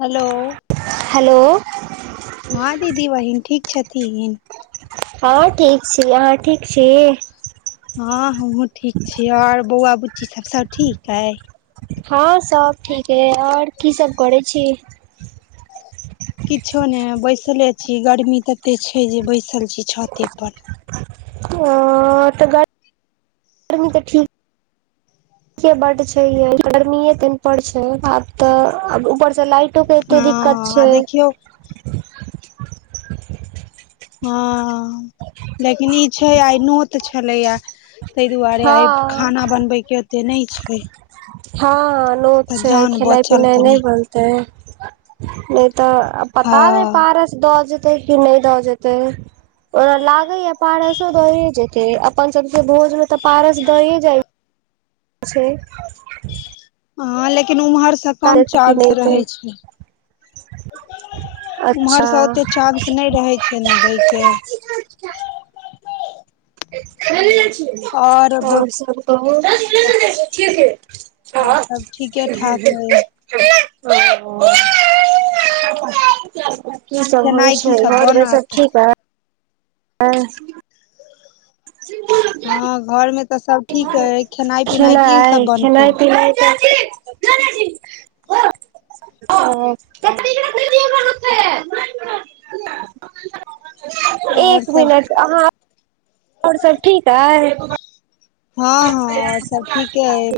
hello hello हँ दीदी बहिन ठीक छथिन हँ ठीक छी अहाँ ठीक छी हँ हमहु ठीक छिय आओर बौआ बुच्ची सभ सब ठीक छै हँं सब ठीक है आओर की सब करै छी किछो नहि बैसले छी गर्मी तते छै जे बैसल छी छते पर अ तऽ ग [unintelligible] तनि देखि बड छै य गर्मी मे बड़ छै आब तऽ आब ऊपर से लाइटोके एते हँ दिक्कत आ छै देखियौ हँ लेकिन ई छै आइ नोत छलैया ताहि दुआरे आइ हँ खाना बनबे के ओते नहि छै हँ नोत तऽ छै जान खेनाइ बचल पिनाइ नहि कनी बनतै नहि तऽ पता नहि हँ पारस द जेतेै कि नहि दऽ जेतेै ओकरा लागे यैह पारसो द‌ए जेते अपन सबसे भोज मे ते पारस दये जाय छै हँ लेकिन उम्हरसँ कम काहे कि चान्स नहि देतै रहै छै अच्छा उम्हर सँ ओते चान्स नहि रहै छै न दै के ह [unintelligible] [unintelligible] और सब कहु हँ [unintelligible] और सब ठीके ठाक अइ [unintelligible] की सब होइ खेनाइ की छै सब घर मे सब बनत ठीक है ज [unintelligible] हँ घरमे खेनाइ सब बनतै खेनाइ पीनाय ह [unintelligible] ओै [unintelligible] और एक सब मिनट अहाँ आ और सब ठीक हइ हँ हँ और सब ठीके अइ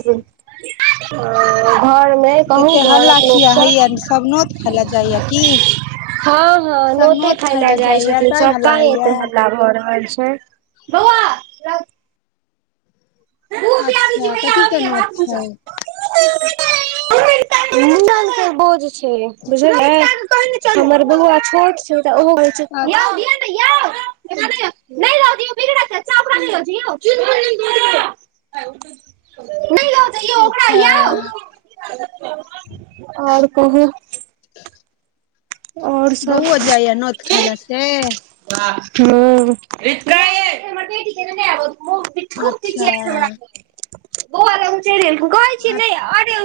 घर [unintelligible] मे कहू एते हल्ला घरक किया लोकसँ हैया सब नोत खाय लए जाइया की हँ हँ सब नोते नोत खाय लए जाइ जाइया छथिन तैं हल्ला सबटा तै होइया एते हल्ला भऽ रहल छै बौआ अच्छा कथीके नत छै न त बोज [unintelligible] बुझल अछि हमर बौआ छोट छै तऽ ओहो हो छै न अच्छा यै [unintelligible] ह उ [unintelligible] नै लजैयौ ओकरा यौ अच्छा आओर कहू आओर सब ब‌उआ जाय नोत खाय लऽ से ‌ हू [unintelligible] अच्छा ओ उ च कहै छी आ ने अर [unintelligible]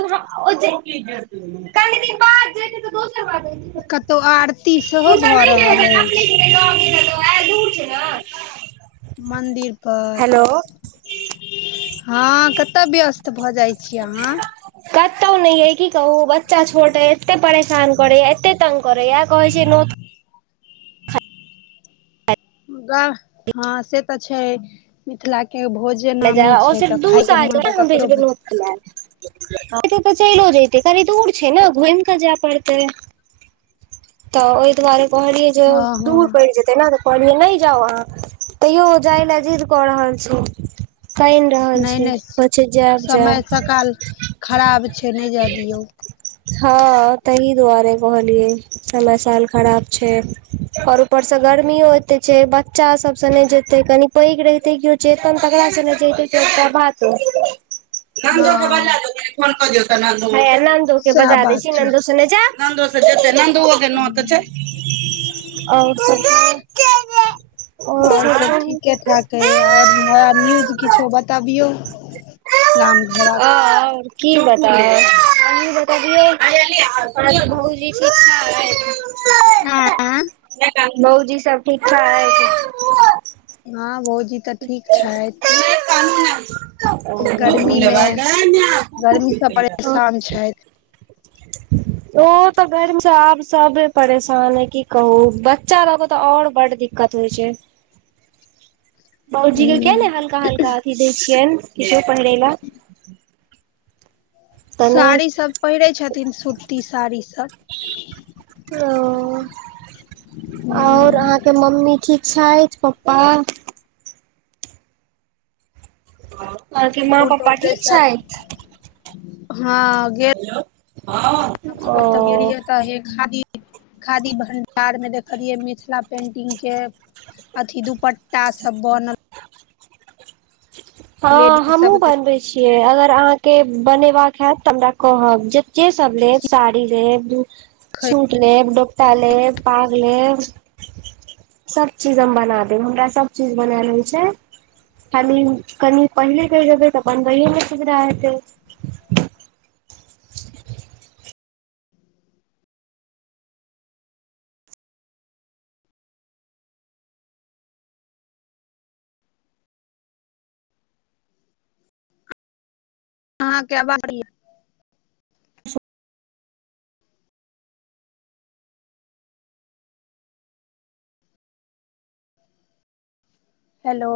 कनि दिन बाद जे तऽ दोसर ब कतहु आरती सेहो तुत भऽ नै रहल अछि नेहेला अपने ल दूर छै ने मन्दिर पर हेलो हँ कतय व्यस्त भऽ जाइ छी आहाँ कतहु नहि ये की कहू बच्चा छोट ह एते परेशान करैय एते तंग करियै कहै छै नै मुगा हँ से तऽ छै मिथिला के भोज जे खाय लए आमी छै तऽ खाय के मोन तऽ ककरो भ [unintelligible] एते तऽ चलो जतै कनी दूर छै ने घुमि कऽ जाय पड़तै तऽ ओहि दुआरे कहलियै जे हँ हँ दूर पड़ि जेतै ने कहलीयै नहि जाउ आहाँ तेयौ ओ जाए लऽ जिद क रहल छै रहल नहि छी नहि पछे जायब जायब समय सकाल खराब छै नहि जाय दियौ हँ तहि दुआरे कहलियए समय साल खराब छय आओर ऊपरसँ गर्मियो एते छै बच्चा सभसँ नहि जेतै कनि पैघ रहेते कऽ चेतन तक हँ बला ह‌इया नन्दो के सएह बजा देै बात छी छै नन्दो से ने जा न के न आओ आ आओर नया न्यूज किछो बताबियउ राम घर आ ओर की बताबै बताबिय [unintelligible] आ तऽ बहु जी छा हँ भौजी सब ठीकठाक है छय हँ भौजी तऽ ठीक छइथ अछि गर्मीमे लेबै गै माय गर्मीसँ परेशान छइथ ओ तऽ गर्मी से आप सब परेशान है की कहू बच्चा लगो तऽ और बड़ दिक कत होइ छय बाउजी के किया हूँ ने हल्का हल्का अथी दय छियइ किछो पहिरे ला तऽ नहि साड़ी सभ पहिरै छथिन सूती साड़ीसभ ओ और ह अहाँके मम्मी ठीक छइथ पप्पा अहके माँ पुर तऽ पप्पा ओकरे ठीक सँ छइथ हँ गेल भगवत तऽ ओ गेलियै तऽ हे खादी खादी भण्डार मे देखलियै मिथिला पेंटिंग के अथी दुपट्टा सब बनल हँ लेडीज हमहुँ सब के बनबैत छियइ अगर अहाँके बनेबाक हत तऽ हमरा कहब जे के सब लेब साड़ी लेब सुट लेब डोपटा ले पाग लेब सब चीज हम बना देब हमरा सब चीज बनाल आबै छय क कनि पहिले कह जबै तऽ बनबैमे सुविधा हेतइ हँं क्य बी [unintelligible] हेलो